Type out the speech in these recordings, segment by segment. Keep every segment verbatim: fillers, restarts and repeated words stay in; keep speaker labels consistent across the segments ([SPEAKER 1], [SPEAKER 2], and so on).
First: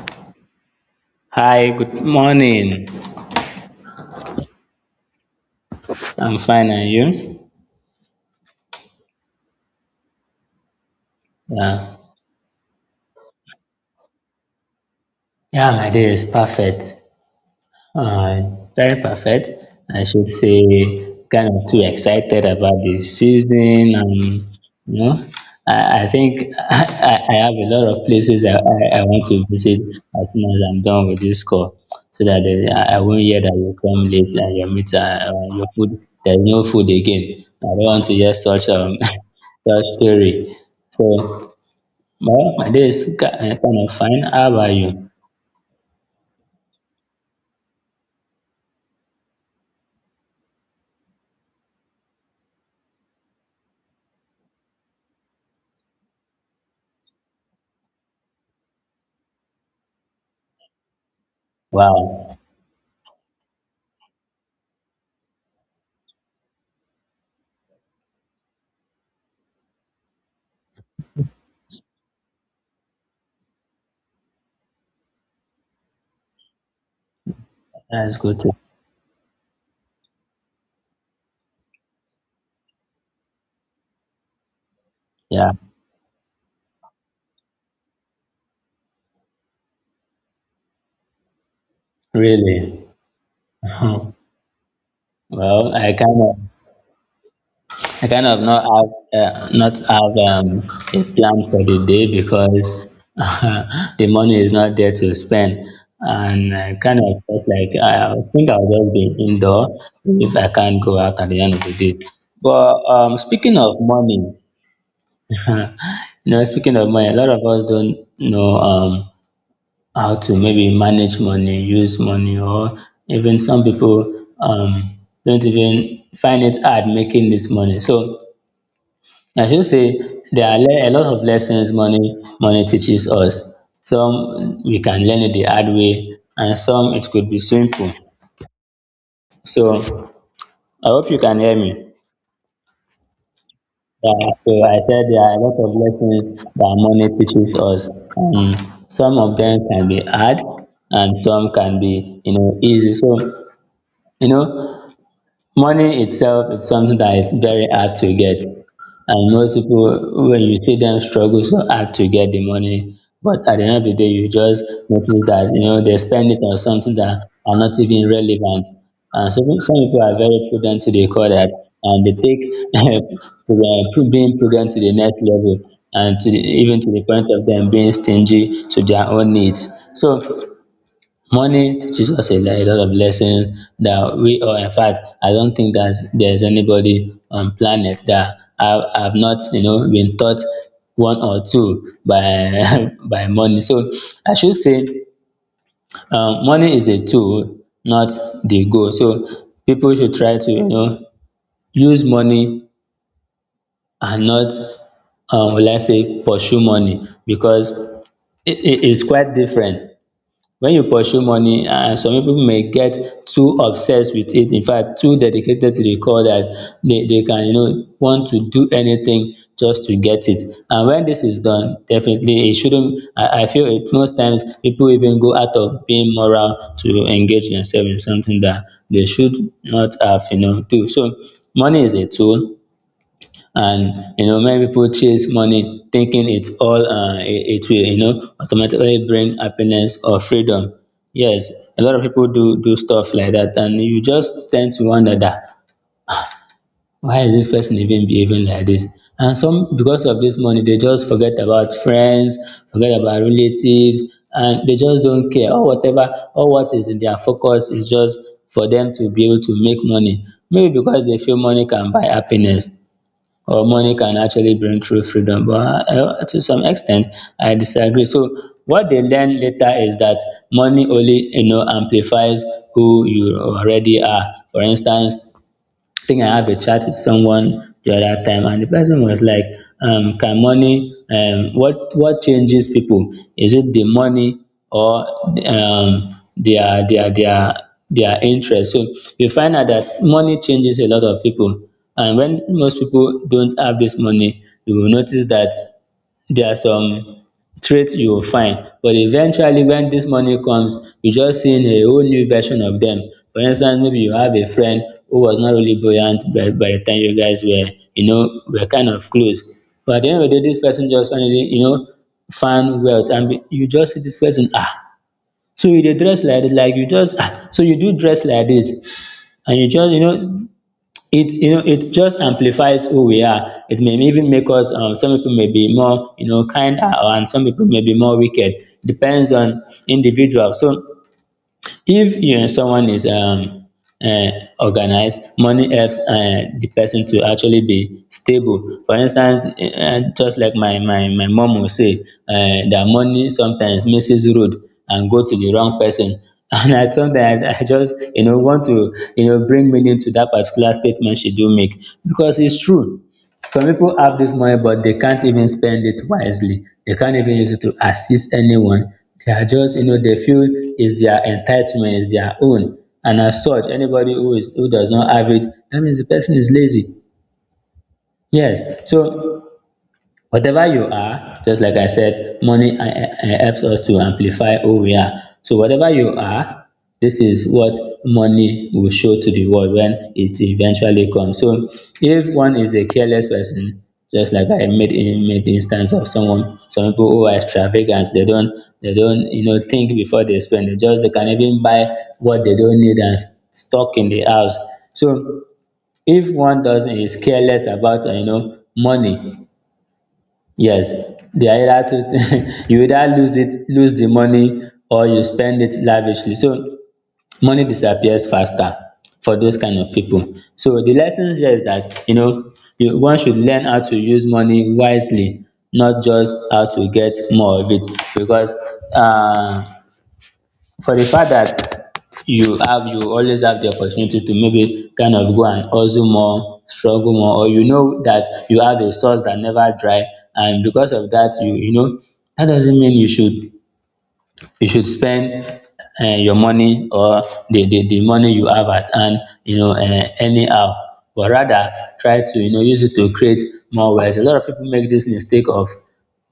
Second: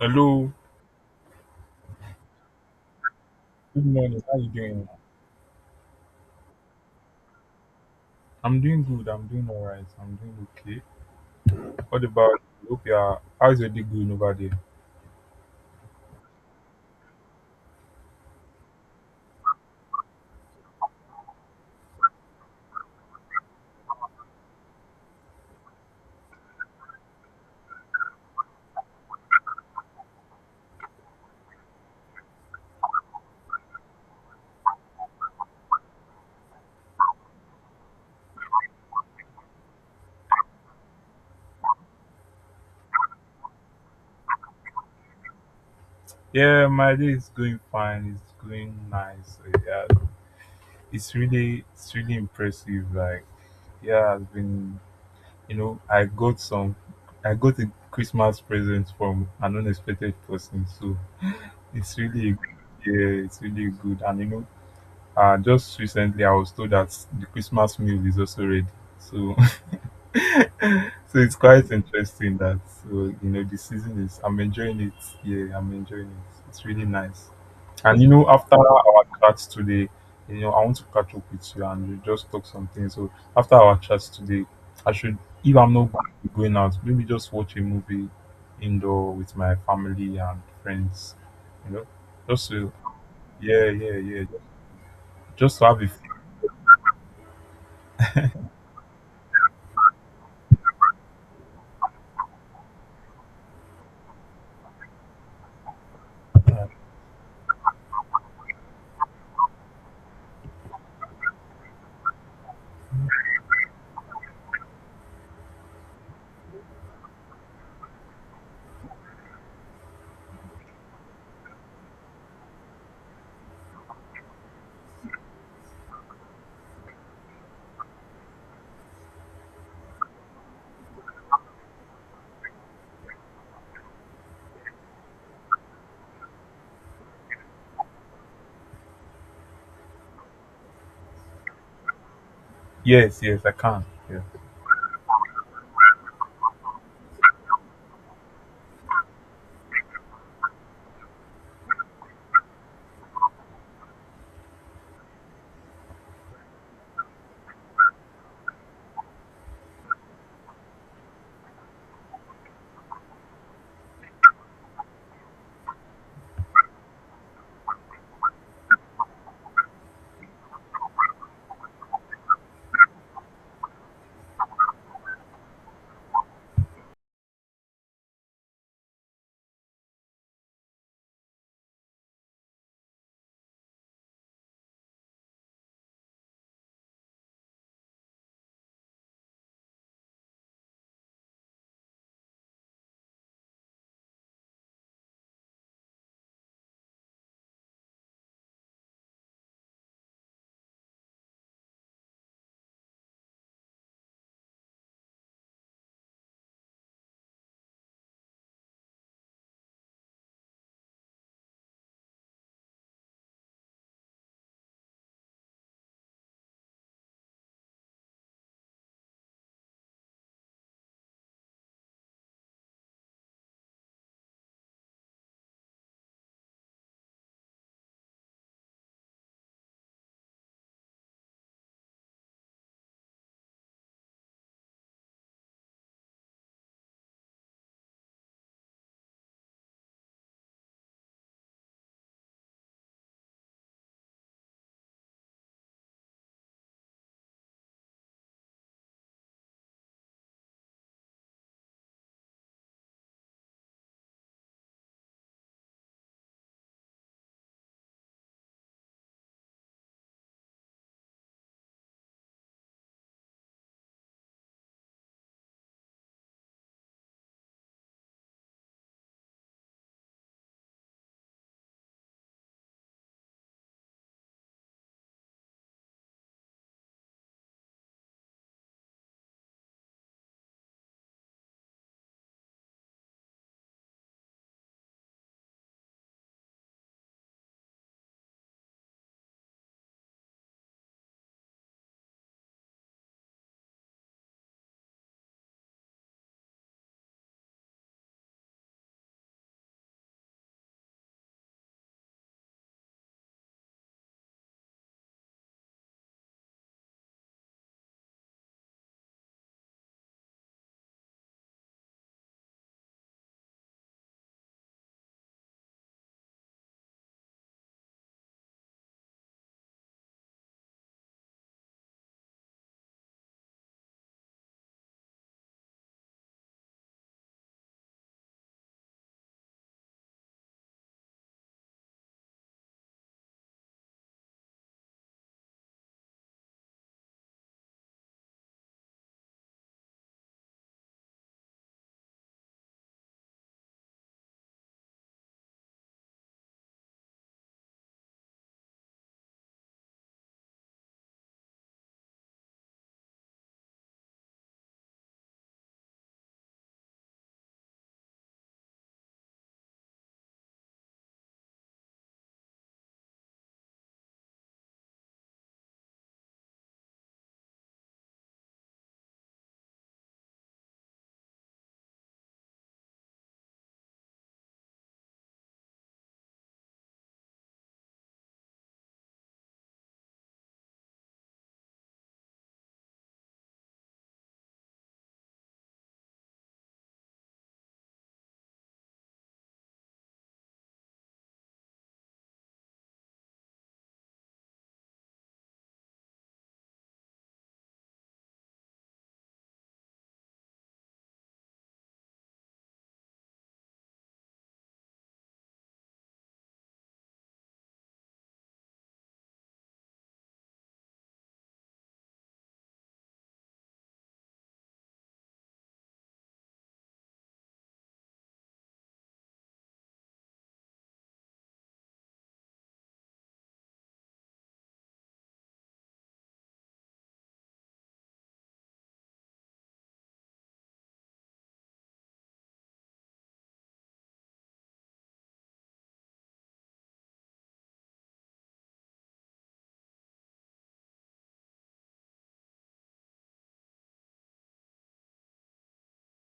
[SPEAKER 1] Hello,
[SPEAKER 2] Hi, good morning.
[SPEAKER 1] good morning. How you doing?
[SPEAKER 2] I'm fine, and you?
[SPEAKER 1] I'm doing good. I'm doing all right. I'm doing okay.
[SPEAKER 2] Yeah,
[SPEAKER 1] What about you? Hope you are. How's your day going over there?
[SPEAKER 2] yeah, my day is perfect. Uh, very perfect. I should say, kind of too excited about the season. Um, you know, I, I think I, I I have a lot of places I, I, I want to visit as soon as I'm done with this call, so that the, I, I won't hear that you come late and your meat, uh, uh, your food, there's no food again. I don't want to hear such um such story. So. Well, my day is ki uh, kind of fine. How about you?
[SPEAKER 1] Yeah, my day is going fine. It's going nice. Uh, Yeah, it's really, it's really impressive. Like, yeah, I've been. You know, I got some. I got a Christmas present from an unexpected person. So it's really good.
[SPEAKER 2] Wow,
[SPEAKER 1] Yeah, it's really good. And you know, uh, just recently I was told that the Christmas meal is also ready. So. So it's quite interesting that uh, you know the season is, I'm enjoying it. Yeah, I'm enjoying it. It's really nice. And you
[SPEAKER 2] that's
[SPEAKER 1] know,
[SPEAKER 2] good to.
[SPEAKER 1] after our chat today, you know, I want to catch up with you and we just talk something. So after our chat today, I should,
[SPEAKER 2] Yeah,
[SPEAKER 1] if I'm not going to be going out, maybe just watch a movie indoor with my family and friends, you know, just to,
[SPEAKER 2] really.
[SPEAKER 1] yeah, yeah, yeah, just to
[SPEAKER 2] Well,
[SPEAKER 1] have a
[SPEAKER 2] I kind of I kind of not have uh, not have um, a plan for the day because the money is not there to spend, and
[SPEAKER 1] feel.
[SPEAKER 2] I kind of felt like I, I think I'll just be indoor if I can't go out at the end of the day. But um, speaking of money, you know, speaking of money, a lot of us don't know um how to maybe manage money, use money, or even some people um, don't even find it hard making this money. So I should say there are le- a lot of lessons money money teaches us. Some we can learn it the hard way, and some it could be simple. So I hope you can hear me.
[SPEAKER 1] Yes, yes I can. Yeah,
[SPEAKER 2] Yeah, so I said there are a lot of lessons that money teaches us. Um, some of them can be hard and some can be, you know, easy. So, you know, money itself is something that is very hard to get. And most people, when you see them struggle so hard to get the money, but at the end of the day, you just notice that, you know, they spend it on something that are not even relevant. And so some people are very prudent to the core that, and they take pro- being prudent to the next level and to the, even to the point of them being stingy to their own needs. So money teaches us a, like, a lot of lessons that we, or in fact I don't think that there's anybody on planet that have, have not you know been taught one or two by by money. So I should say um, money is a tool, not the goal. So people should try to you know use money and not, um, let's say pursue money because it, it is quite different. When you pursue money, um some people may get too obsessed with it. In fact, too dedicated to the cause that they they can you know want to do anything just to get it. And when this is done, definitely it shouldn't, I I feel it most times people even go out of being moral to engage themselves in something that they should not have, you know do. So money is a tool, and you know many people chase money thinking it's all, uh, it, it will you know automatically bring happiness or freedom. Yes, a lot of people do do stuff like that, and you just tend to wonder that why is this person even behaving like this. And some, because of this money, they just forget about friends, forget about relatives, and they just don't care or whatever, or what is in their focus is just for them to be able to make money, maybe because they feel money can buy happiness or money can actually bring true freedom. But uh, to some extent, I disagree. So what they learn later is that money only, you know amplifies who you already are. For instance, I think I have a chat with someone the other time, and the person was like, um, "Can money? Um, what what changes people? Is it the money, or um, their their their their interest?" So you find out that money changes a lot of people, and when most people don't have this money, you will notice that there are some traits you will find, but eventually when this money comes, you just seeing a whole new version of them. For instance, maybe you have a friend who was not really buoyant by by the time you guys were you know were kind of close, but at the end of the day, this person just finally, you know found wealth. And be you just see this person, ah. So you dey dress like dis, like you just um so you do dress like this, and you just, you know, it, you know it just amplifies who we are. It may even make us, um, some people may be more, you know kinder, and some people may be more wicked. Depends on individual. So if um someone is um um organized, money helps um the person to actually be stable. For instance, um just like my my my mum will say, um that money sometimes misses road and go to the wrong person, and I, sometimes I just, you know want to, you know bring meaning to that particular statement she do make, because it's true. Some people have this money, but they can't even spend it wisely. They can't even use it to assist anyone. They are just, you know, they feel it's their entitlement, it's their own. And as such, anybody who is, who does not have it, that means the person is lazy. Yes. So, whatever you are, just like I said, money, uh, uh, uh, helps us to amplify who we are. So whatever you are, this is what money will show to the world when it eventually comes. So if one is a careless person, just like I made in made instance of someone, some people who are extravagant, they don't, they don't you know think before they spend. They just, they can even buy what they don't need and stock in the house. So if one doesn't is careless about, uh, you know money, yes, the either you either lose it lose the money, or you spend it lavishly. So money disappears faster for those kind of people. So the lessons here is that, you know you one should learn how to use money wisely, not just how to get more of it, because uh. for the fact that you have you always have the opportunity to maybe kind of go and hustle more, struggle more, or you know that you have a source that never dry, and because of that, you you know, that doesn't mean you should you should spend, um your money, or the the the money you have at hand, you know um anyhow, but rather try to, you know use it to create more wealth. A lot of people make this mistake of,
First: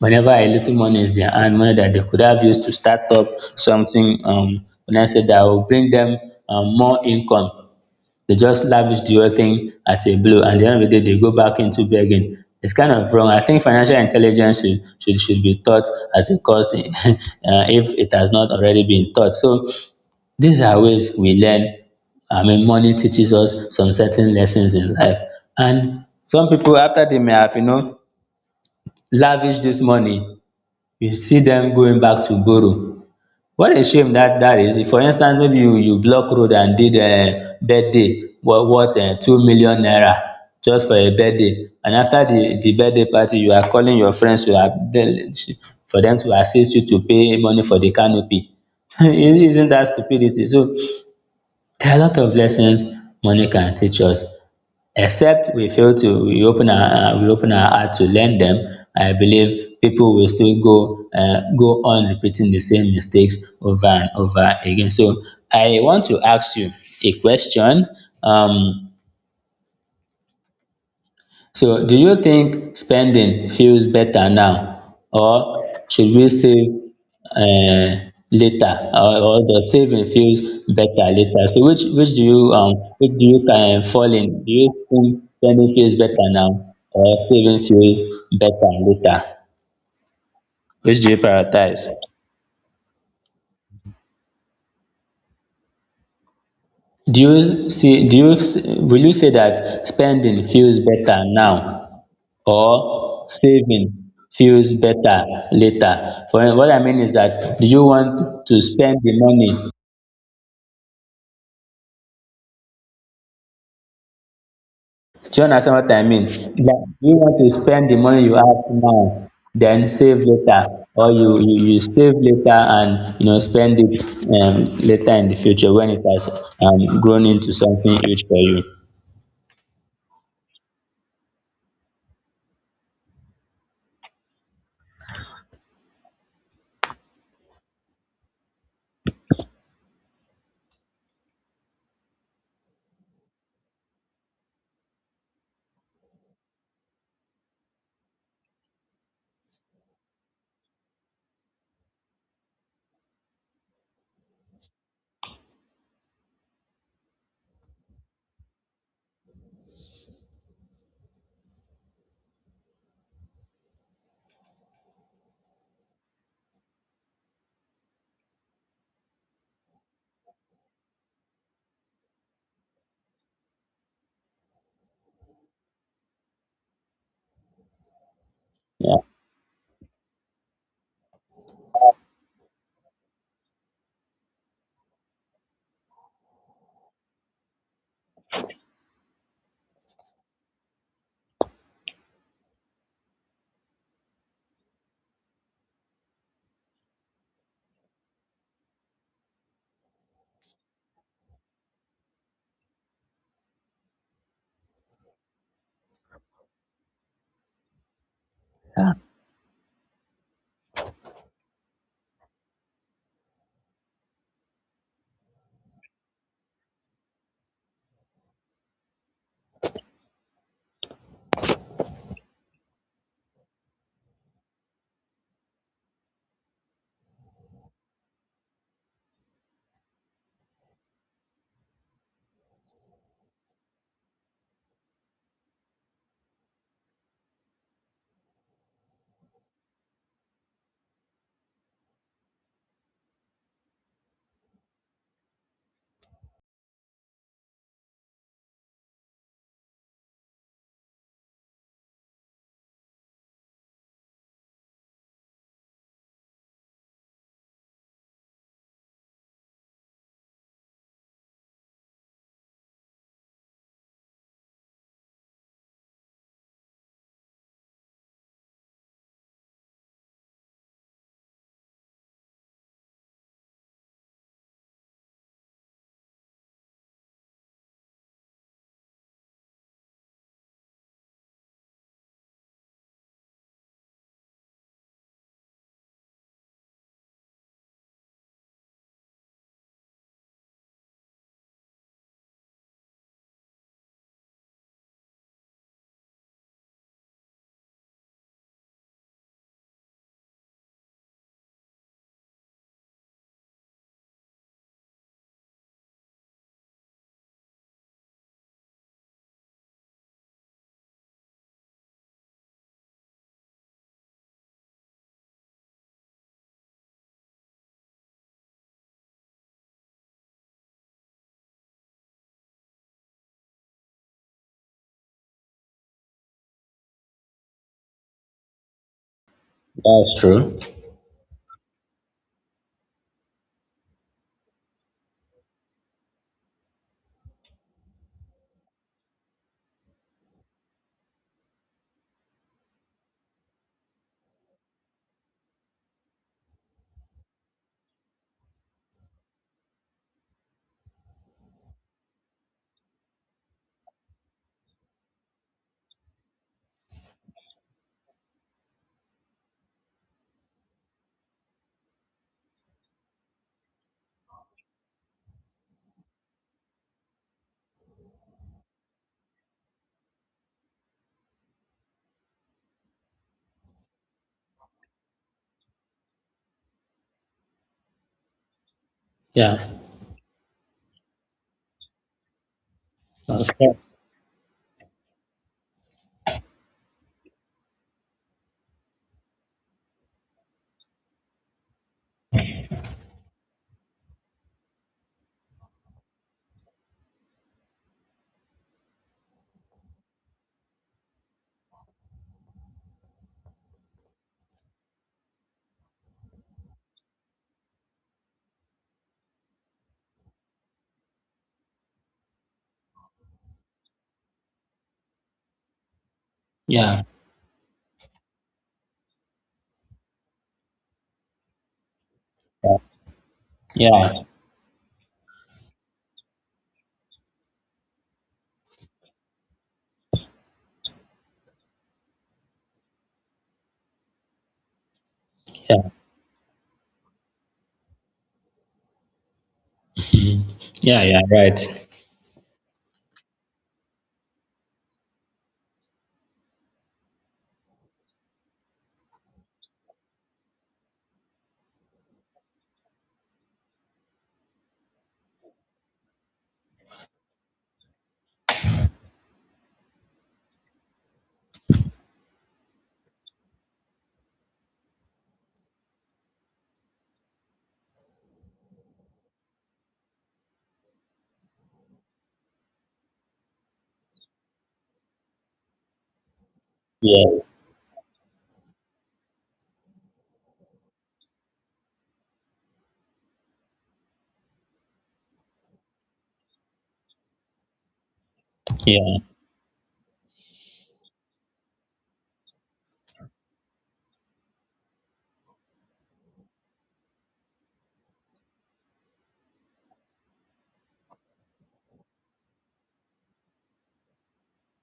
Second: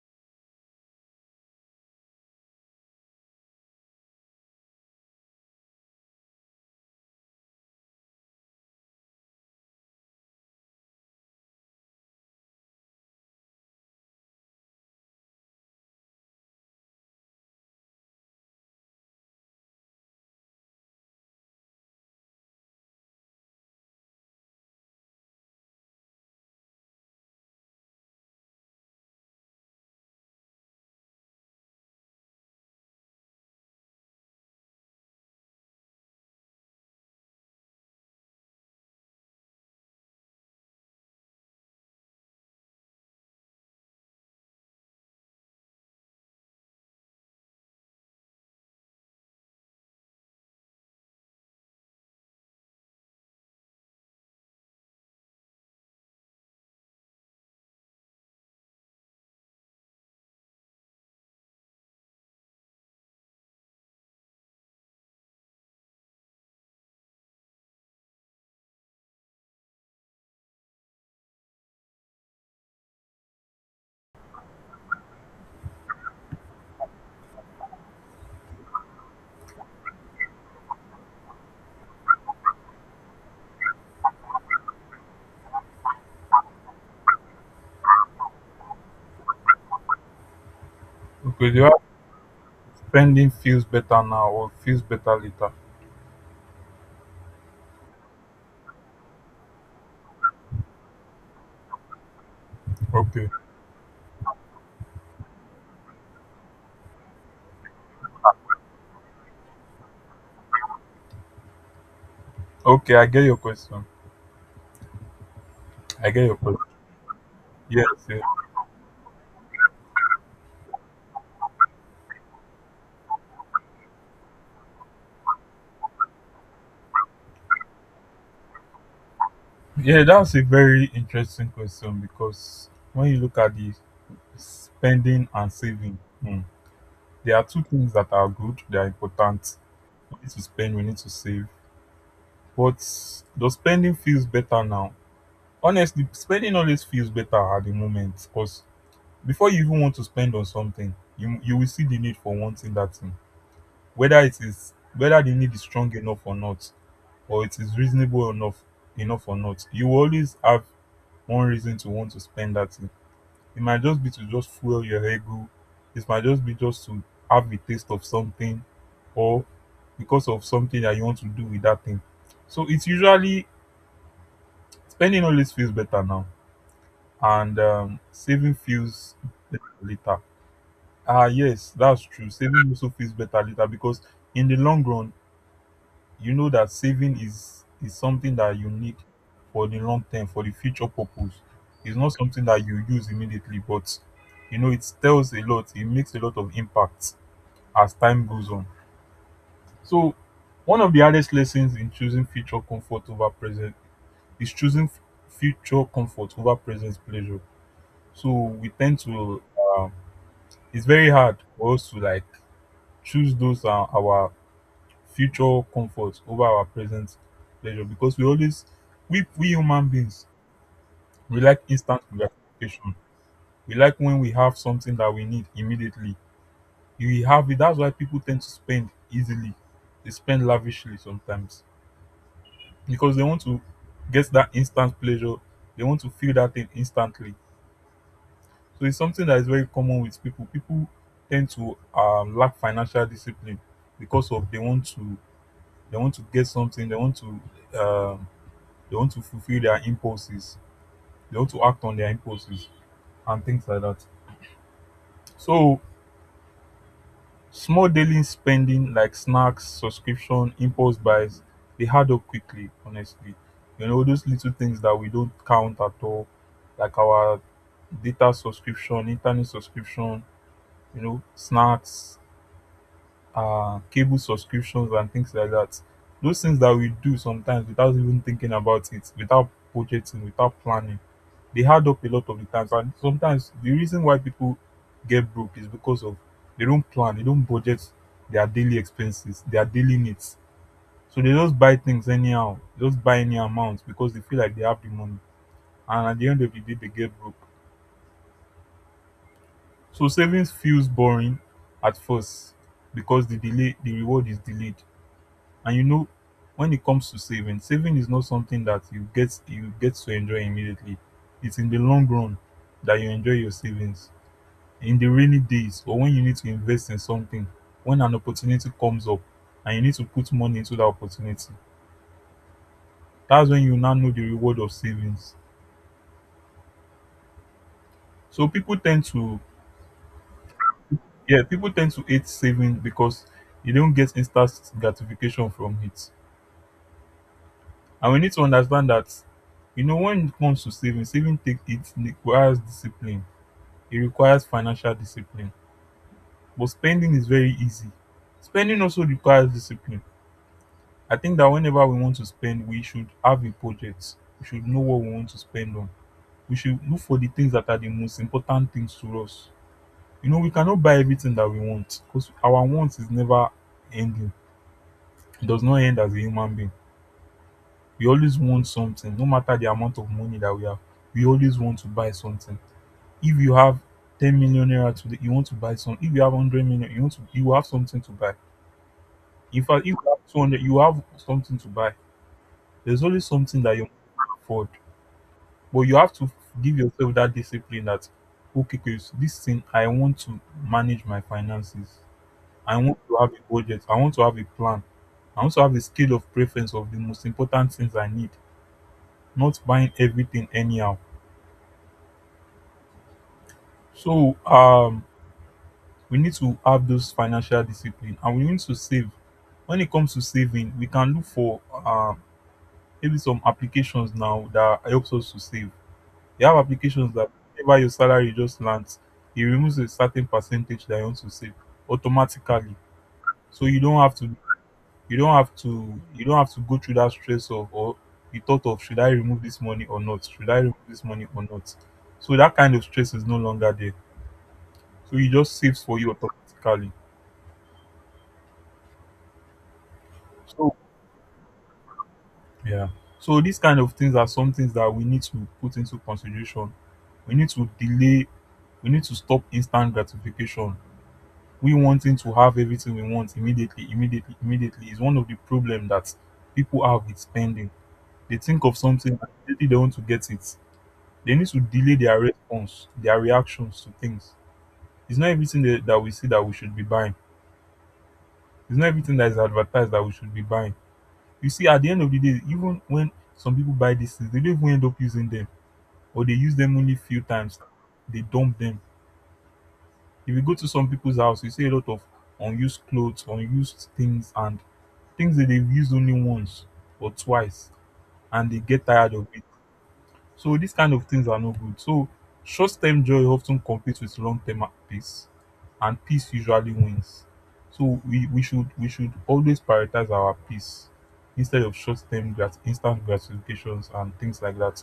[SPEAKER 2] whenever a little money is their hand, money that they could have used to start up something, um when I say that will bring them um more income, they just lavish the whole thing at a blow. And at the end of the day, they go back into begging. It's kind of wrong. I think financial intelligence should, should, should be taught as a course, uh, if it has not already been taught. So these are ways we learn. I mean, money teaches us some certain lessons in life. And some people, after they may have, you know, lavished this money, you see them going back to borrow. What a shame dat dat is. If, for instance, maybe you you block road and did um birthday worth um two million naira just for a birthday, and after the the birthday party you are calling your friends to for them to assist you to pay money for the canopy, isn't that stupidity? So there are a lot of lessons money can teach us. Except we fail to, we open our, uh, we open our heart to learn them, I believe people will still go uh, go on repeating the same mistakes over and over again. So I want to ask you a question. Um, so do you think spending feels better now, or should we save um later, or or the saving feels better later? So which which do you um which do you um fall in? Do you think spending feels better now or saving feels better later? Which do you
[SPEAKER 1] okay, do you have
[SPEAKER 2] prioritize?
[SPEAKER 1] spending feels better now or feels better later?
[SPEAKER 2] Do you see do you s- will you say that spending feels better now, or
[SPEAKER 1] Okay.
[SPEAKER 2] saving feels better later? For what I mean is that, do you want to spend the money?
[SPEAKER 1] Okay, I get your question.
[SPEAKER 2] Do you understand what I
[SPEAKER 1] I
[SPEAKER 2] mean?
[SPEAKER 1] get your question.
[SPEAKER 2] Like, do you want to
[SPEAKER 1] Yes,
[SPEAKER 2] spend the
[SPEAKER 1] yeah.
[SPEAKER 2] money you have now, then save later, or you you, you save later and, you know spend it, um, later in the future when it has, um, grown into something huge for you.
[SPEAKER 1] Yeah, that's a very interesting question because when you look at the spending and saving, hmm, there are two things that are good, they are important. We need to spend, we need to save. But the spending feels better now. Honestly, spending always feels better at the moment because before you even want to spend on something, you you will see the need for wanting that thing. Whether it is, whether the need is strong enough or not, or it is reasonable enough enough or not, you will always have one reason to want to spend that thing. It might just be to just fuel your ego. It might just be just to have a taste of something or because of something that you want to do with that thing. So it's usually spending always feels better now and um, saving
[SPEAKER 2] Yeah,
[SPEAKER 1] feels better later. Ah, yes, that's true. Saving also feels better later because in the long run, you know that saving is is something that you need for the long term, for the future purpose. It's not something that you use immediately, but you know it tells a lot, it makes a lot of impact as time goes on. So one of the hardest lessons in choosing future comfort over present is choosing f- future comfort over present pleasure. So we
[SPEAKER 2] yeah,
[SPEAKER 1] tend to, um, it's very hard for us to like choose those uh, our future comfort over our present pleasure because we always, we we human beings, we like instant gratification. We like when we have something that we need immediately, we have it. That's why people tend to spend easily. They spend lavishly sometimes because they want to get that instant pleasure. They want to feel that thing instantly. So it's something that is very common with people. People tend to um, lack financial discipline because of, they want to, they want to get something, they want to um, they want to fulfill their impulses. They want to act on their impulses and things like that. So, small daily spending like snacks, subscription, impulse buys, they add up quickly, honestly. You know, those little things that we don't count at all, like our data subscription, internet subscription, you know, snacks, uh, cable subscriptions, and things like that. Those things that we do sometimes without even thinking about it, without budgeting, without planning, they hard up a lot of the times. And sometimes the reason why people get broke is because of, they don't plan, they don't budget their daily expenses, their daily needs. So they just buy things anyhow, just buy any amount because they feel like they have the money. And at the end of the day, they get broke. So savings feels boring at first because the delay, the reward is delayed. And you know, when it comes to saving, saving is not something that you get you get to enjoy immediately. It's in the long run that you enjoy your savings, in the rainy days or when you need to invest in something, when an opportunity comes up and you need to put money into that opportunity, that's when you now know the reward of savings. So people tend to,
[SPEAKER 2] that's true.
[SPEAKER 1] yeah, people tend to hate saving because you don't get instant gratification from it. And we need to understand that, you know, when it comes to saving, saving take it requires discipline. It requires financial discipline. But spending is very easy. Spending also requires discipline. I think that whenever we want to spend, we should have a budget. We should know what we want to spend on. We should look for the things that are the most important things to us. You know, we cannot buy everything that we want because our wants is never ending. It does not end as a human being. We always want something, no matter the amount of money that we have. We always want to buy something. If you have ten million naira today, you want to buy some. If you have one hundred million, you want to, you have something to buy. In
[SPEAKER 2] Yeah.
[SPEAKER 1] fact, if you have two hundred, you have something to buy. There's always something
[SPEAKER 2] Okay.
[SPEAKER 1] that you can afford. But you have to give yourself that discipline that, okay, Chris, this thing, I want to manage my finances. I want to have a budget. I want to have a plan. I want to have a scale of preference of the most important things I need, not buying everything anyhow. So, um, we need to have those financial discipline and we need to save. When it comes to saving, we can look for um, maybe some applications now that helps us to save. You have
[SPEAKER 2] Yeah.
[SPEAKER 1] applications that whenever your salary just lands, it removes a certain percentage that you want to save automatically.
[SPEAKER 2] Yeah.
[SPEAKER 1] So you don't have
[SPEAKER 2] Yeah.
[SPEAKER 1] to, you don't have to you don't have to go through that stress of, or the thought of, should I remove this money or not? Should I remove this money or not? So that kind of stress is no longer there. So it just saves
[SPEAKER 2] Yeah.
[SPEAKER 1] for you automatically.
[SPEAKER 2] Mm.
[SPEAKER 1] So
[SPEAKER 2] Yeah. Yeah. Right.
[SPEAKER 1] yeah. So these kind of things are some things that we need to put into consideration. We need to delay, we need to stop instant gratification. We wanting to have everything we want immediately, immediately, immediately is one of the problem that people have with spending. They think of something and immediately they want to get it. They need to delay their response, their reactions to things. It's not everything that, that we see that we should be buying. It's not everything that is advertised that we should be buying. You see, at the end of the day, even when some people buy these things, they don't even end up using them, or they use them only few
[SPEAKER 2] Yeah.
[SPEAKER 1] times. They dump them. If you go to some people's house, you see a lot of unused clothes, unused things, and things that they've used only once or twice and they get tired
[SPEAKER 2] Yeah.
[SPEAKER 1] of it. So these kind of things are not good. So short-term joy often competes with long-term peace, and peace usually wins. So we, we should, we should always prioritize our peace instead of short-term grat- instant gratifications and things like that.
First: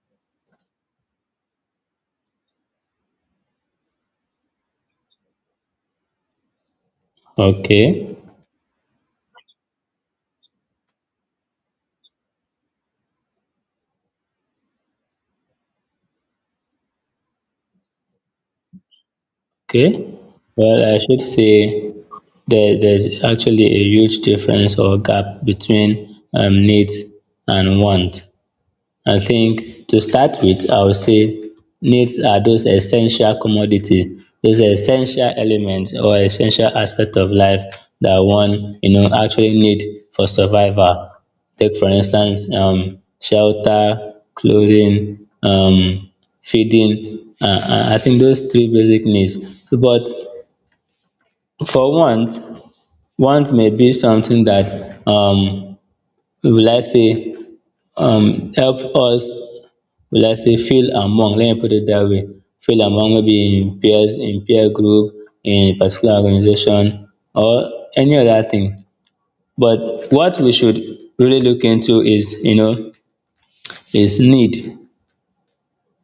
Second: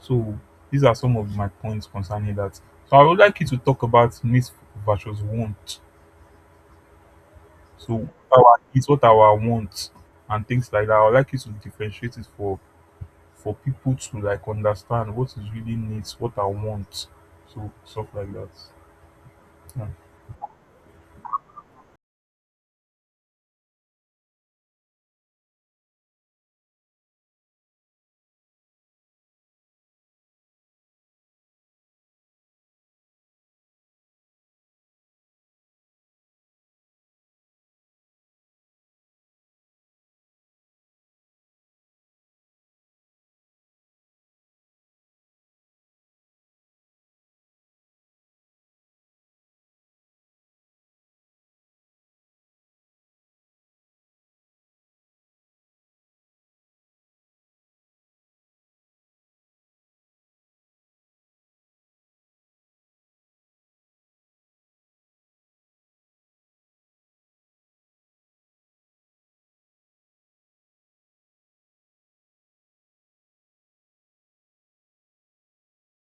[SPEAKER 1] So these are some of my points concerning that. So I would like you to talk about myth versus want. So
[SPEAKER 2] Okay,
[SPEAKER 1] what our needs, what our wants and things like that. I would like you to differentiate it for for people to like understand what is really needs, what I want. So stuff like that. Yeah.
[SPEAKER 2] okay. Well, I should say there, there's actually a huge difference or gap between um, needs and want. I think to start with, I would say needs are those essential commodity, those essential elements or essential aspect of life that one you know actually need for survival. Take for instance, um, shelter, clothing, um, feeding. Uh, uh, I think those three basic needs. So, but for want, want may be something that um, will I say um, help us we like say feel among, let me put it that way, feel among maybe in peers, in peer group, in a particular organization or any other thing. But what we should really look into is, you know is need.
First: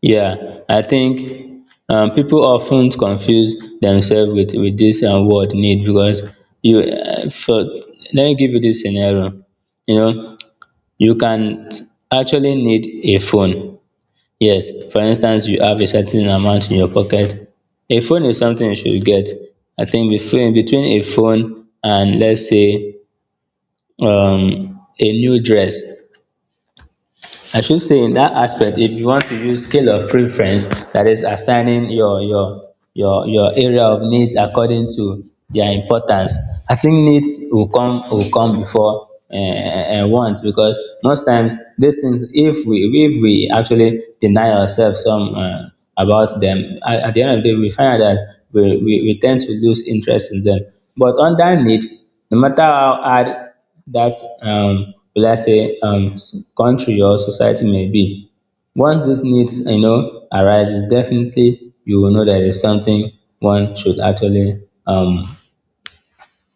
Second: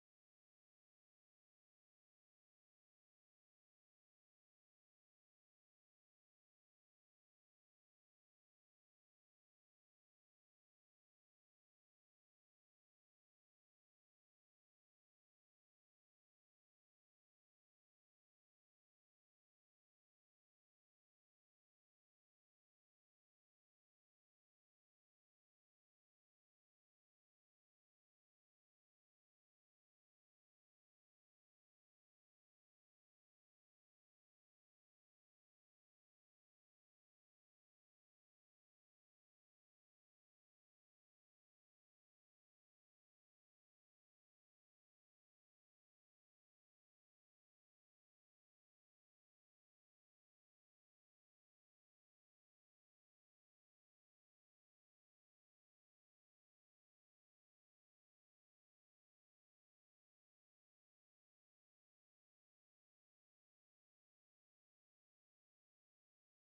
[SPEAKER 2] Yeah, I think um, people often confuse themselves with with this uh, word need. Because you uh, for, let me give you this scenario. you know you can actually need a phone. Yes, for instance, you have a certain amount in your pocket. A phone is something you should get. I think between between a phone and let's say um, a new dress, I should say in that aspect, if you want to use scale of preference, that is assigning your, your, your, your area of needs according to their importance, I think needs will come, will come before, eh, eh, wants, because most times, these things, if we, if we actually deny ourselves some, uh, about them, at, at the end of the day, we find out that we, we, we tend to lose interest in them. But on that need, no matter how hard that um, will I say um, s- country or society may be. Once these needs you know arises, definitely you will know that is something one should actually um,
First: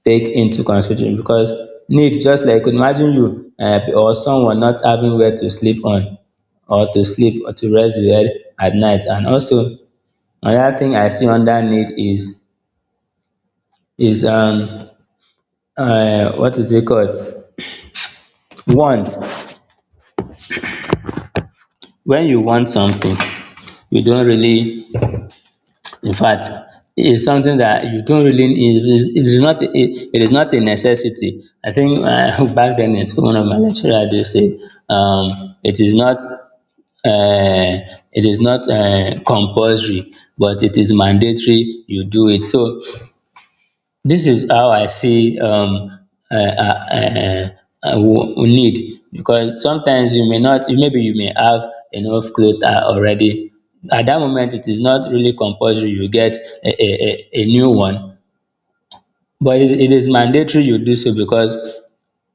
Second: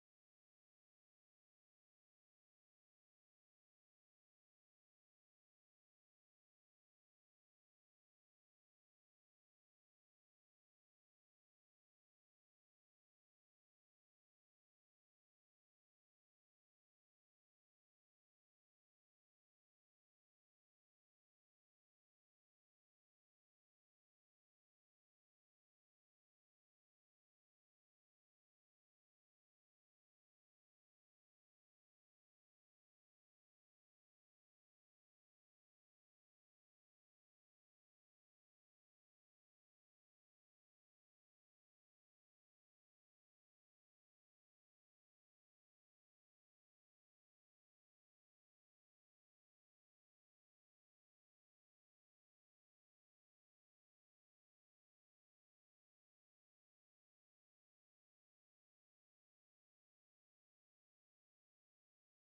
[SPEAKER 2] take into consideration, because need, just like imagine you uh, or someone not having where to sleep on, or to sleep, or to rest the head at night. And also another thing I see under need is is um uh, what is it called? Want. When you want something, you don't really, in fact, it's something that you don't really, it is, it is not a, it is not a necessity. I think uh, back then in school one of my lecturer do say um it is not uh, it is not uh, compulsory, but it is mandatory you do it. So this is how I see um um need, because sometimes you may not, maybe you may have enough cloth uh, already. At that moment it is not really compulsory you get a a a a new one, but it, it is mandatory you do so because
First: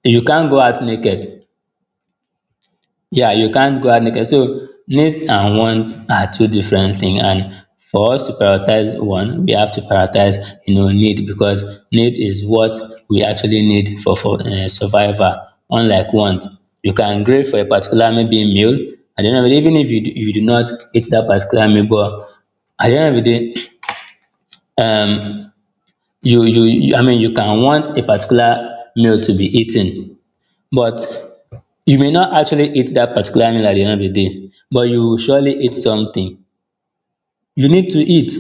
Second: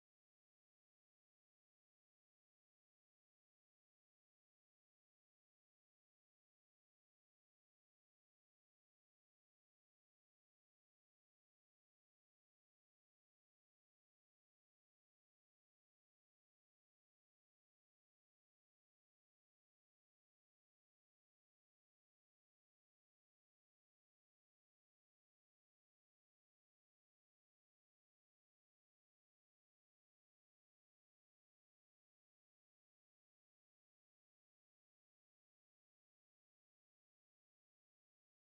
[SPEAKER 2] you can't go out naked. Yeah, you can't go out naked. So needs and wants are two different things. And for us to prioritize one, we have to prioritize, you know, need, because need is what we actually need for for uh, survival. Unlike want, you can crave for a particular maybe meal. At the end of the day, even if you do, you do not eat that particular meal, but at the end of the day, um, you, you you I mean, you can want a particular meal to be eaten, but you may not actually eat that particular meal at the end of the day, but you will surely eat something. You need to eat.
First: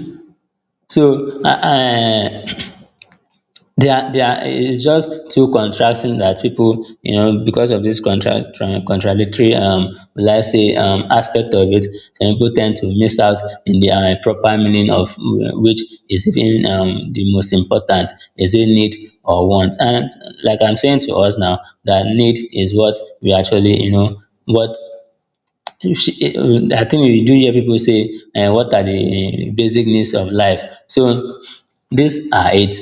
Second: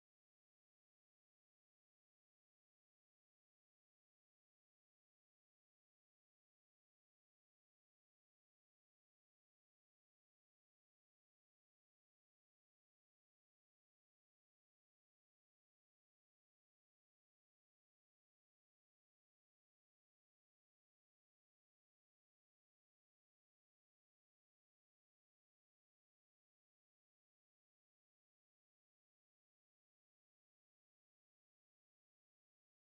[SPEAKER 2] So uh, uh, they are, they are, it's just too contrasting that people, you know, because of this contra- tra- contradictory, um, will I say, um, aspect of it, some people tend to miss out in the uh, proper meaning of uh, which is even um, the most important. Is it need or want? And like I'm saying to us now, that need is what we actually, you know, what. You see, uh, I think you do hear people say um what are the uh, basic needs of life. So these are it.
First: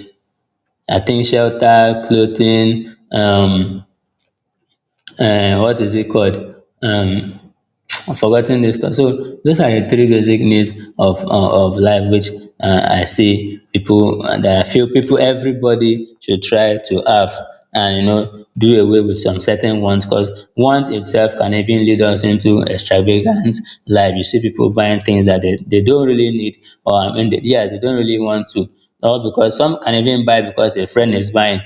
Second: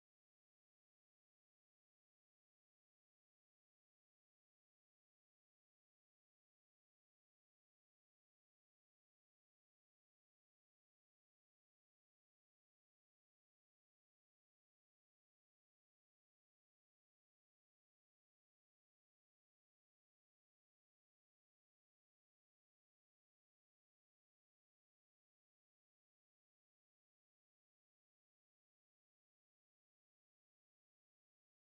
[SPEAKER 2] I think shelter, clothing, um, um, what is it called? Um, I'm forgetting this stuff. So those are the three basic needs of uh, of life, which uh, I see people uh, that I feel people, everybody, should try to have, and you know do away with some certain wants, because want itself can even lead us into extravagant life. You see people buying things that they, they don't really need, or I mean, they, yeah, they don't really want to. Or because some can even buy because a friend is buying,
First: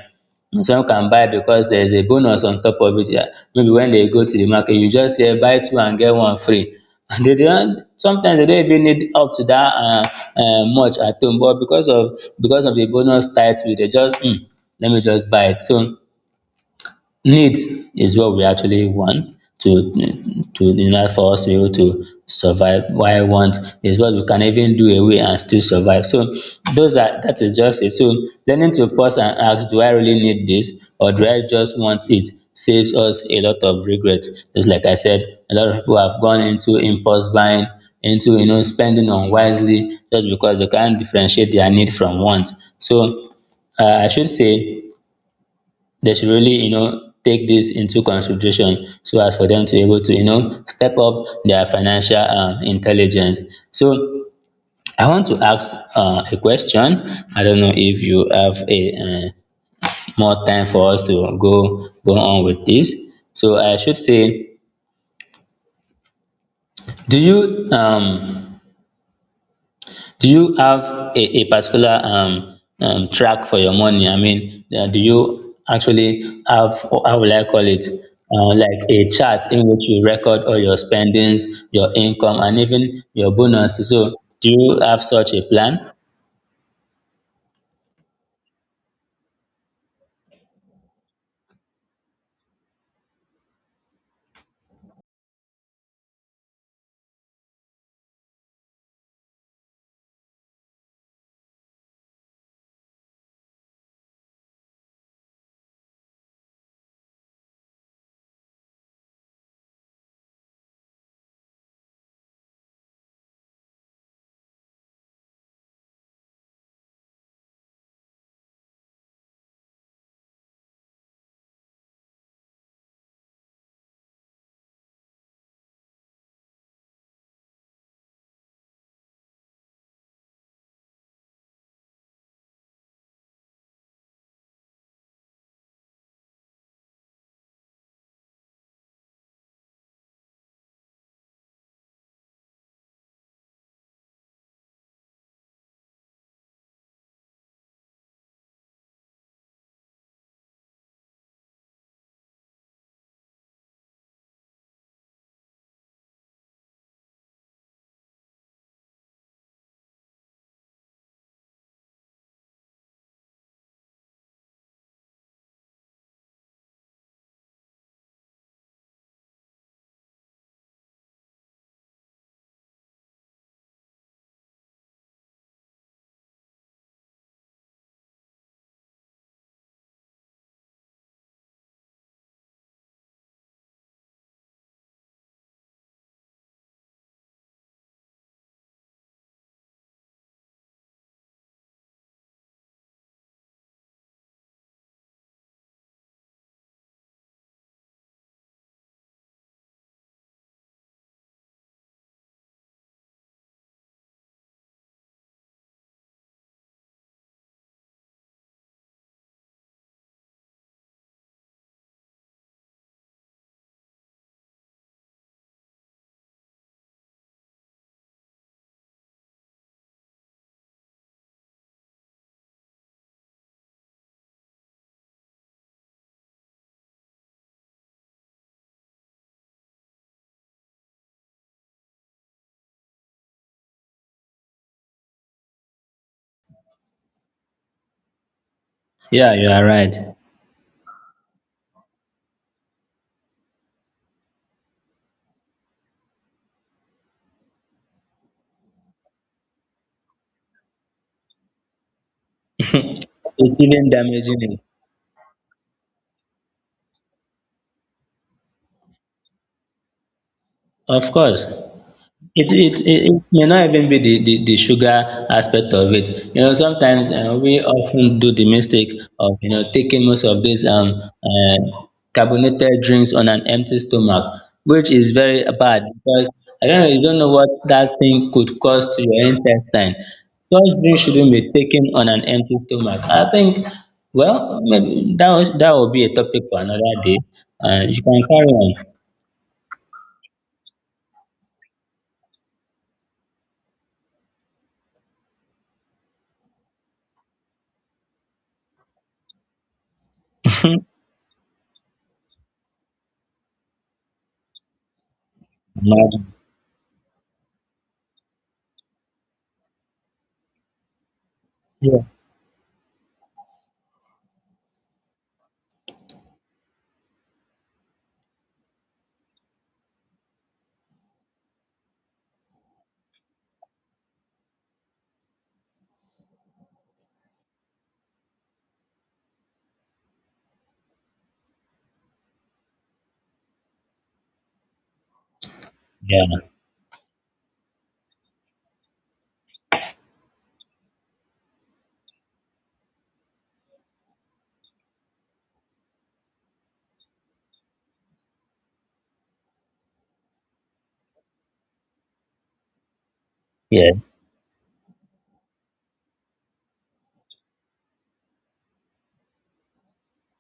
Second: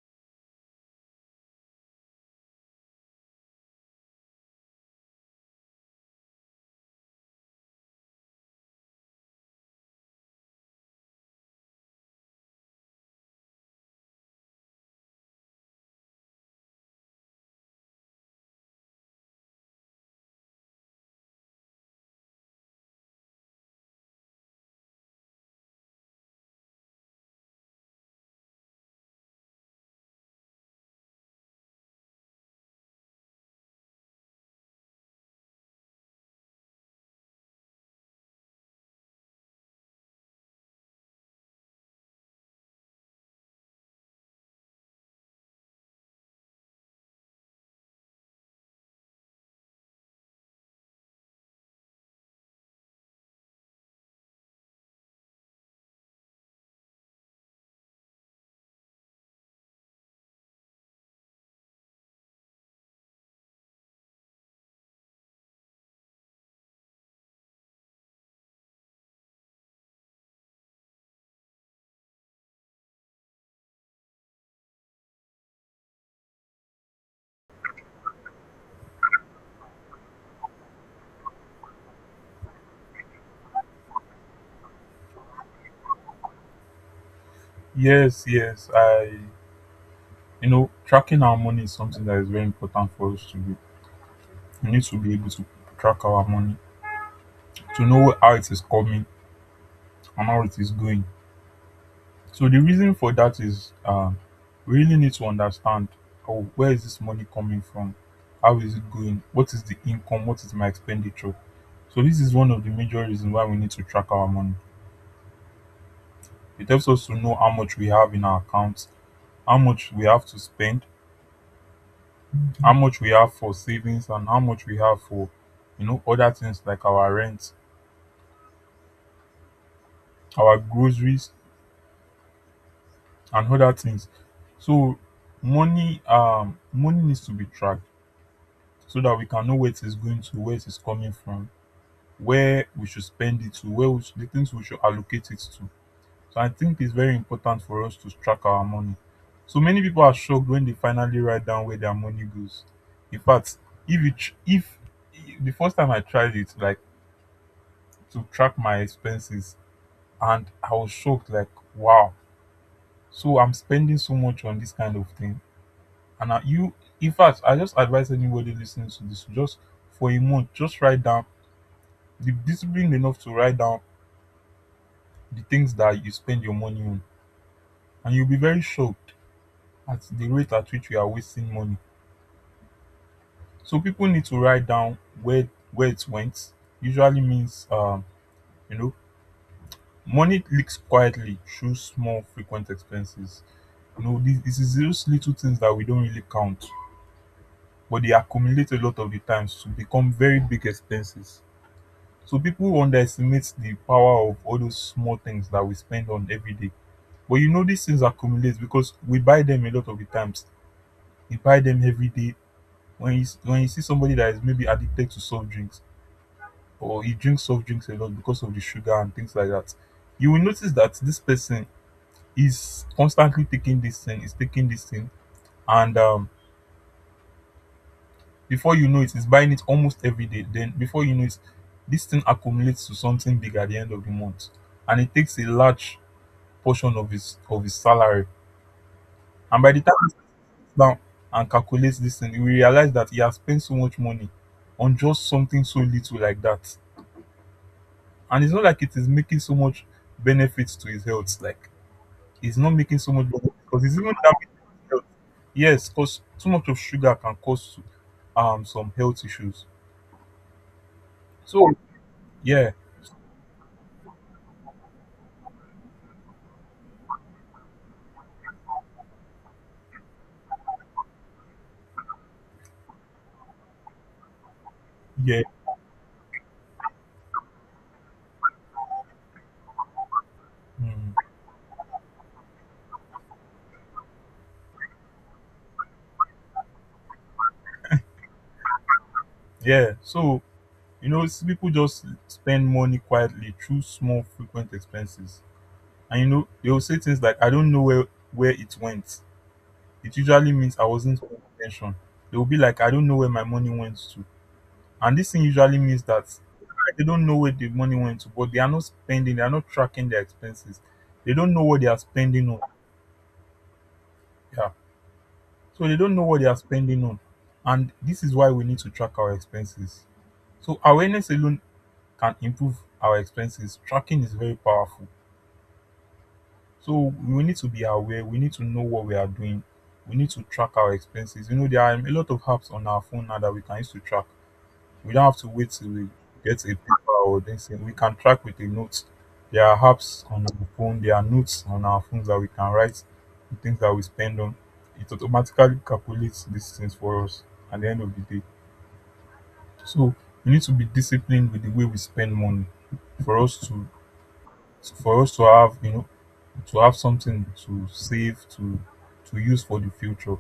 [SPEAKER 2] some can buy because there is a bonus on top of it. Yeah. Maybe when they go to the market, you just hear buy two and get one free. And they don't, sometimes they don't even need up to that uh, uh, much at home, but because of because of the bonus title, they just, hmm, let me just buy it. So needs is what we actually want to to in order for us to be able to survive, why want is what we can even do away and still survive. So those are, that is just it. So learning to pause and ask, do I really need this or do I just want it, saves us a lot of regret. Just like I said, a lot of people have gone into impulse buying, into you know spending unwisely, just because they can't differentiate their need from want. So uh, I should say they should really you know take this into consideration so as for them to be able to you know step up their financial um, intelligence. So I want to ask uh, a question. I don't know if you have a uh, more time for us to go go on with this, so I should say, do you um do you have a, a particular um, um, track for your money? I mean, uh, do you actually have, or how will I call it, uh, like a chart in which you record all your spendings, your income, and even your bonus? So, do you have such a plan?
[SPEAKER 1] Yes, yes. I, you know, tracking our money is something that is very important for us to do. We need to be able to track our money, to know how it is coming and how it is going. So the reason for that is, um, we really need to understand, oh, where is this money coming from? How is it going? What is the income? What is my expenditure? So this is one of the major reasons why we need to track our money. It helps us to know how much we have in our accounts, how much we have to spend, how much we have for savings, and how much we have for, you know, other things like our rent, our groceries, and other things. So money um money needs to be tracked so that we can know where it is going to, where it is coming from, where we should spend it to, where we should, the things we should allocate it to. So I think it's very important for us to track our money. So many people are shocked when they finally write down where their money goes. In fact, if you tr- if the first time I tried it, like to track my expenses, and I was shocked, like wow. So I'm spending so much on this kind of thing, and I, you, in fact, I just advise anybody listening to this, just for a month, just write down. The discipline enough to write down the things that you spend your money on, and you'll be very shocked at the rate at which we are wasting money. So people need to write down where where it went. Usually means um, you know money leaks quietly through small frequent expenses. You know this, this is those little things that we don't really count, but they accumulate a lot of the times to become very big expenses. So people underestimate the power of all those small things that we spend on every day. But you know these things accumulate because we buy them a lot of the times. We buy them every day. When you when you see somebody that is maybe addicted to soft drinks, or he drinks soft drinks a lot because of the sugar and things like that, you will notice that this person is constantly taking this thing, is taking this thing, and um, before you know it, is buying it almost every day. Then before you know it, this thing accumulates to something big at the end of the month, and it takes a large portion of his of his salary.
[SPEAKER 2] Yeah, you
[SPEAKER 1] And
[SPEAKER 2] are
[SPEAKER 1] by the
[SPEAKER 2] right.
[SPEAKER 1] time down and calculate this thing, you will realize that he has spent so much money on just something so little like that. And it's not like it is making so much benefits to his health. Like it's not making so much benefit
[SPEAKER 2] It's
[SPEAKER 1] because
[SPEAKER 2] even
[SPEAKER 1] it's even
[SPEAKER 2] damaging it.
[SPEAKER 1] damaging his health. Yes, because too much of sugar can cause um some health issues.
[SPEAKER 2] Of course.
[SPEAKER 1] So
[SPEAKER 2] It
[SPEAKER 1] yeah,
[SPEAKER 2] it it it may not even be the the the sugar aspect of it. You know, sometimes um we often do the mistake of you know taking most of these um uh carbonated drinks on an empty stomach, which is
[SPEAKER 1] yeah,
[SPEAKER 2] very bad because I don't know, you don't know what that thing could cause to your intestine. Such drinks
[SPEAKER 1] mm,
[SPEAKER 2] shouldn't be taken on an empty stomach. I think well maybe that was that will be a topic for another day. Uh, you can carry on.
[SPEAKER 1] yeah. So you know, s- people just spend money quietly through small frequent expenses, and you know they will say things like, "I don't know where where it went." It usually means I wasn't paying attention. They will be like, I don't know where my money went to. And this thing usually means
[SPEAKER 2] Imagine.
[SPEAKER 1] that they don't know where the money went to, but they are not spending, they are not tracking their expenses. They don't know what they are
[SPEAKER 2] Yeah.
[SPEAKER 1] spending on. Yeah. So they don't know what they are spending on. And this is why we need to track our expenses. So awareness alone can improve our expenses. Tracking is very powerful. So we need to be aware, we need to know what we are doing. We need to track our expenses. You know, there are a lot of apps on our phone now that we can use to track. We don't have to wait till we
[SPEAKER 2] Yeah.
[SPEAKER 1] get a paper or this thing. We can track with a note. There are apps on our phone. There are notes on our phones that we can write the things that we spend on. It automatically calculates these things for us at the end of the day. So we need to be disciplined with the way we spend money for us to
[SPEAKER 2] Yeah.
[SPEAKER 1] for us to have you know to have something to save to to use for the future.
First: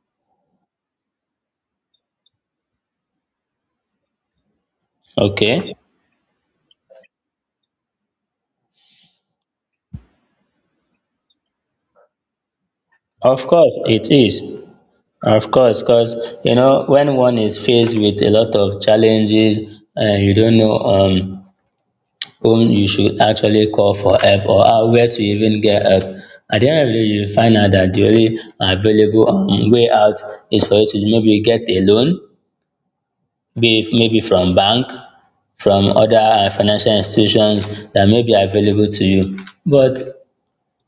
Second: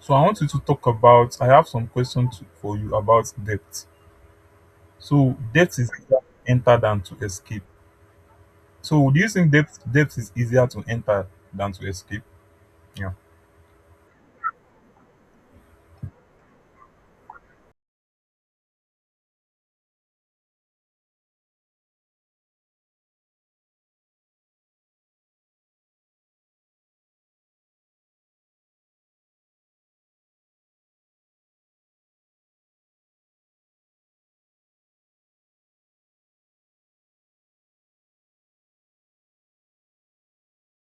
[SPEAKER 1] So I want you to talk about. I have some questions to, for you about debt. So
[SPEAKER 2] Okay.
[SPEAKER 1] depth is easier to enter than to escape. So do you think depth depth is easier to enter than to escape? Yeah.
[SPEAKER 2] Of course, it is. Of course, because you know when one is faced with a lot of challenges and you don't know um whom you should actually call for help, or how, where to even get help. At the end of the day, you find out that the only available um, way out is for you to maybe get a loan, be it maybe from bank, from other uh, financial institutions that may be available to you. But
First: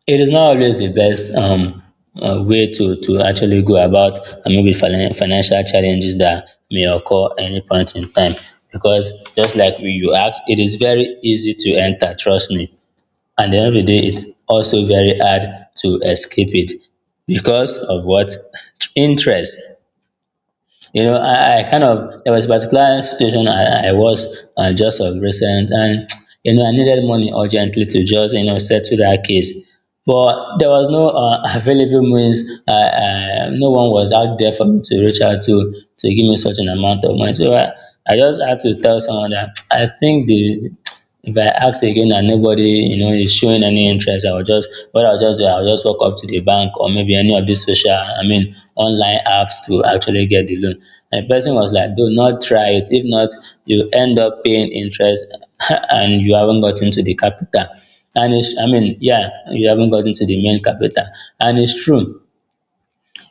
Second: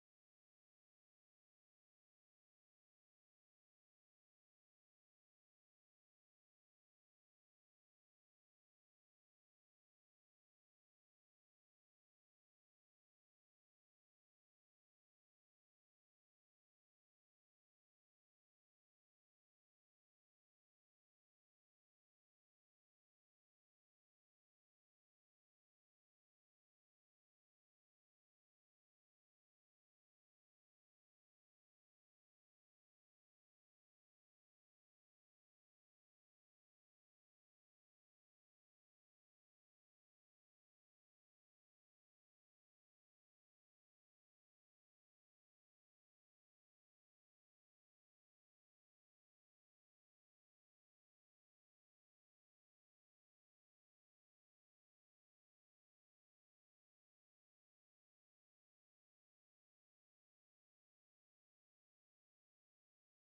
[SPEAKER 2] it is not always the best um, uh, way to, to actually go about uh, maybe finan- financial challenges that may occur any point in time, because just like we you asked, it is very easy to enter, trust me, and at the end of the day it's also very hard to escape it. Because of what? Interest. You know, I, I kind of, there was a particular situation I, I was uh, just of recent, and you know, I needed money urgently to just you know settle that case. But there was no uh, available means. Uh, uh, no one was out there for me to reach out to to give me such an amount of money. So I, I just had to tell someone that I think the, if I ask again and nobody you know is showing any interest, I will just, what I'll just do, I'll just walk up to the bank or maybe any of these social, I mean, online apps to actually get the loan. And the person was like, do not try it, if not you end up paying interest and you haven't got into the capital. And it's, I mean, yeah, you haven't got into the main capital. And it's true,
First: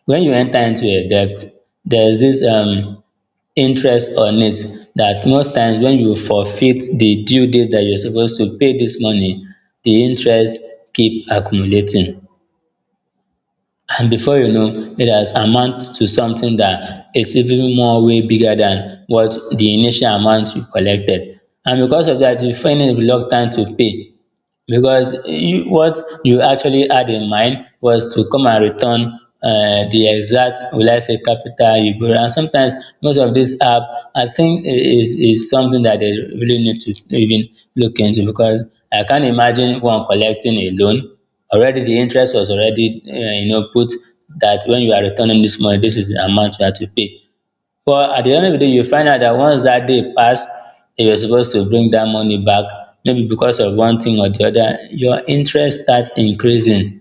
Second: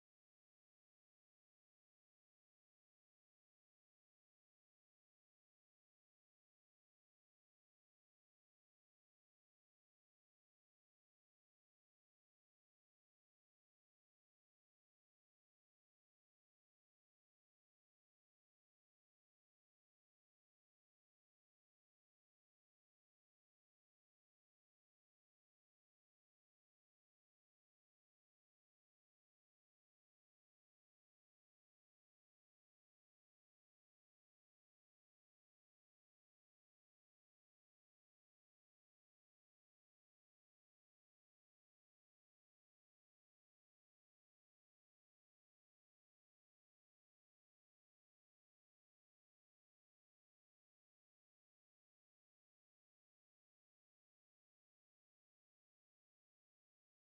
[SPEAKER 2] when you enter into a debt, there's this um interest on it that most times when you forfeit the due date that you're supposed to pay this money, the interest keep accumulating, and before you know it has amount to something that it's even more way bigger than what the initial amount you collected. And because of that you find it reluctant to pay, because you, what you actually had in mind was to come and return uh, the exact, will I say, capital you borrow. And sometimes most of this app, I think i- is is something that they really need to even look into, because I can't imagine one collecting a loan. Already the interest was already uh, you know put that when you are returning this money, this is the amount you have to pay. But at the end of the day, you find out that once that day passed, that you're supposed to bring that money back, maybe because of one thing or the other, your interest starts increasing.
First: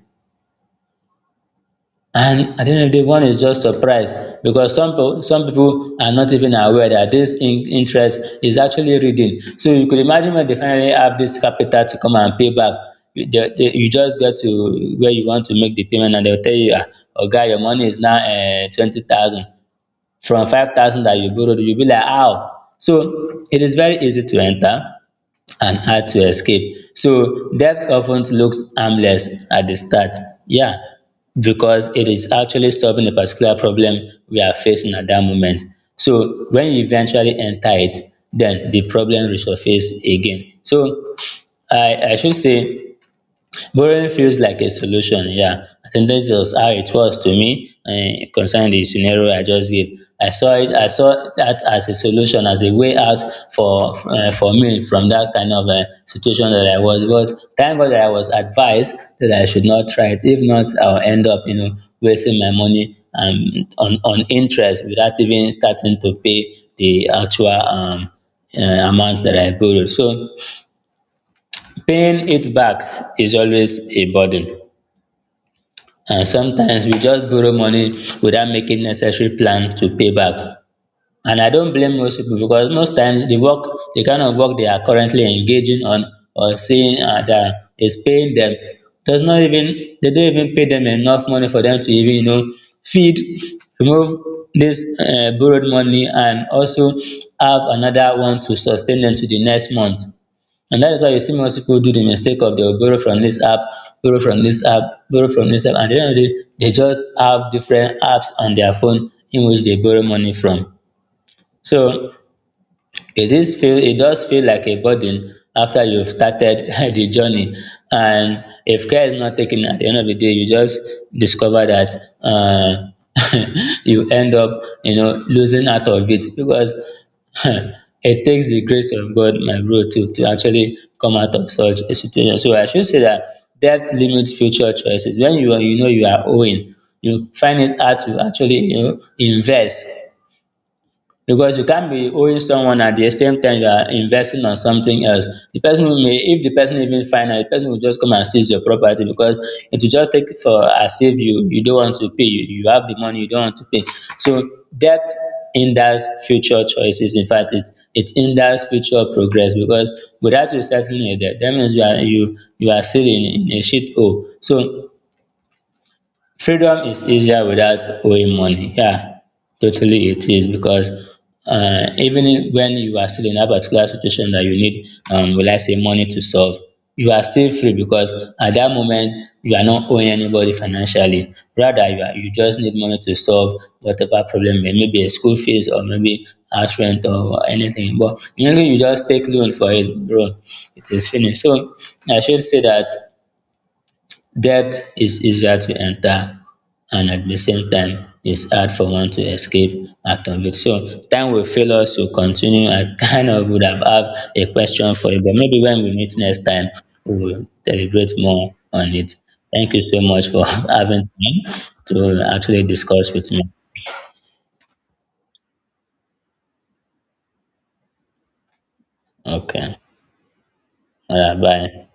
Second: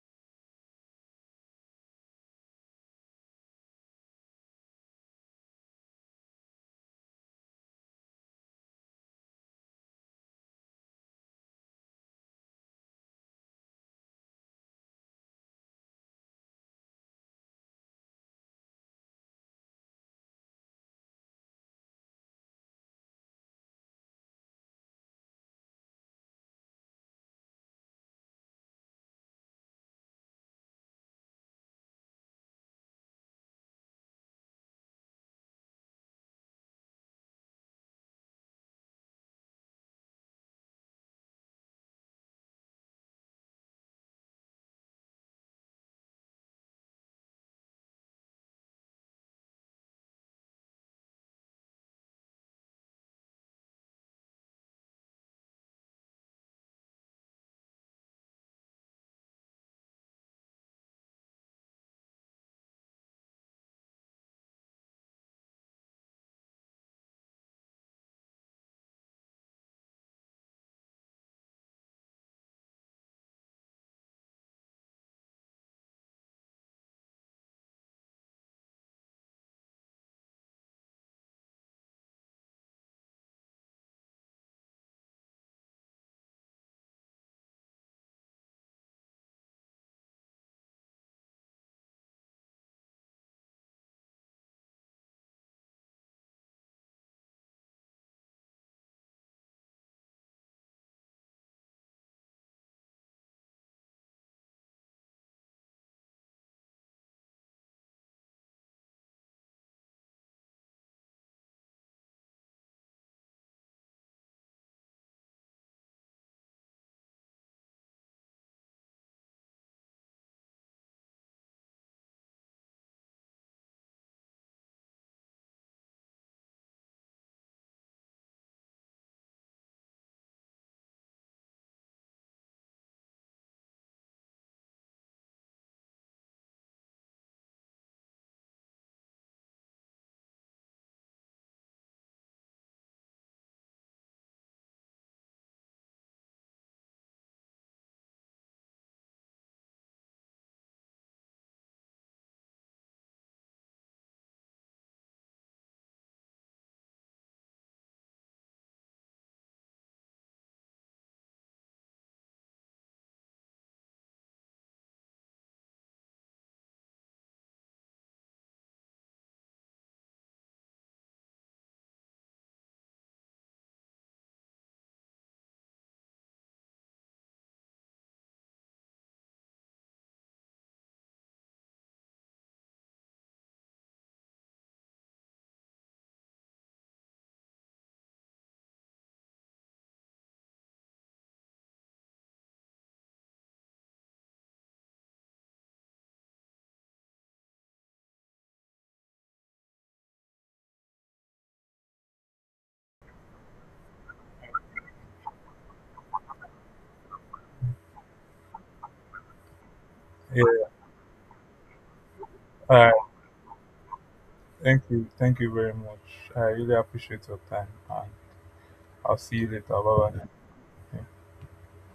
[SPEAKER 2] And at the end of the day, one is just surprised, because some people, some people are not even aware that this in- interest is actually reading. So you could imagine, when they finally have this capital to come and pay back, you they- they- you just get to where you want to make the payment and they'll tell you, "Ah, Oga, your money is now uh, twenty thousand." From five thousand that you borrowed, you'll be like, how? So it is very easy to enter and hard to escape. So debt often looks harmless at the start. Yeah, because it is actually solving a particular problem we are facing at that moment. So when you eventually enter it, then the problem resurface again. So I, I should say, borrowing feels like a solution, yeah. I think that's just how it was to me, uh, concerning the scenario I just gave. I saw it. I saw that as a solution, as a way out for uh, for me, from that kind of uh, situation that I was. But thank God that I was advised that I should not try it. If not, I'll end up, you know, wasting my money um, on on interest without even starting to pay the actual um, uh, amount that I borrowed. So paying it back is always a burden, and sometimes we just borrow money without making necessary plan to pay back. And I don't blame most people, because most times the work the kind of work they are currently engaging on, or seeing uh, that is paying them, does not even they don't even pay them enough money for them to even you know feed, remove this uh, borrowed money, and also have another one to sustain them to the next month. And that is why you see most people do the mistake of, they'll borrow from this app, borrow from this app, borrow from this app. And at the end of the day, they just have different apps on their phone in which they borrow money from. So it is feel it does feel like a burden after you've started the journey. And if care is not taken, at the end of the day you just discover that uh, you end up, you know losing out of it, because it takes the grace of God, my bro, to to actually come out of such a situation. So I should say that debt limits future choices. When you are, you know you are owing, you find it hard to actually, you know invest, because you can't be owing someone at the same time you are investing on something else. The person who may, if the person even find out, the person will just come and seize your property, because it will just take for as if you you don't want to pay, you, you have the money, you don't want to pay. So debt hinders future choices. In fact, it it hinders future progress, because without you settling a debt, that means you are you you are still in, in a shit hole. So freedom is easier without owing money. Yeah, totally it is, because uh, even if- when you are still in that particular situation that you need, um, will I say, money to solve, you are still free, because at that moment you are not owing anybody financially. Rather, you are, you just need money to solve whatever problem, may- maybe a school fees, or maybe house rent, or anything. But you know, you just take loan for it, bro. It is finished. So I should say that debt is easier to enter, and at the same time it's hard for one to escape out of it. So time will fail us to continue. I kind of would have had a question for you, but maybe when we meet next time, we will deliberate more on it. Thank you so much for
[SPEAKER 1] Yeah.
[SPEAKER 2] having me to actually
[SPEAKER 1] Uh,
[SPEAKER 2] discuss with me.
[SPEAKER 1] thank you. Thank you very much. I really appreciate your time. And I'll see you later.
[SPEAKER 2] Okay.
[SPEAKER 1] Bye bye.
[SPEAKER 2] All right, bye.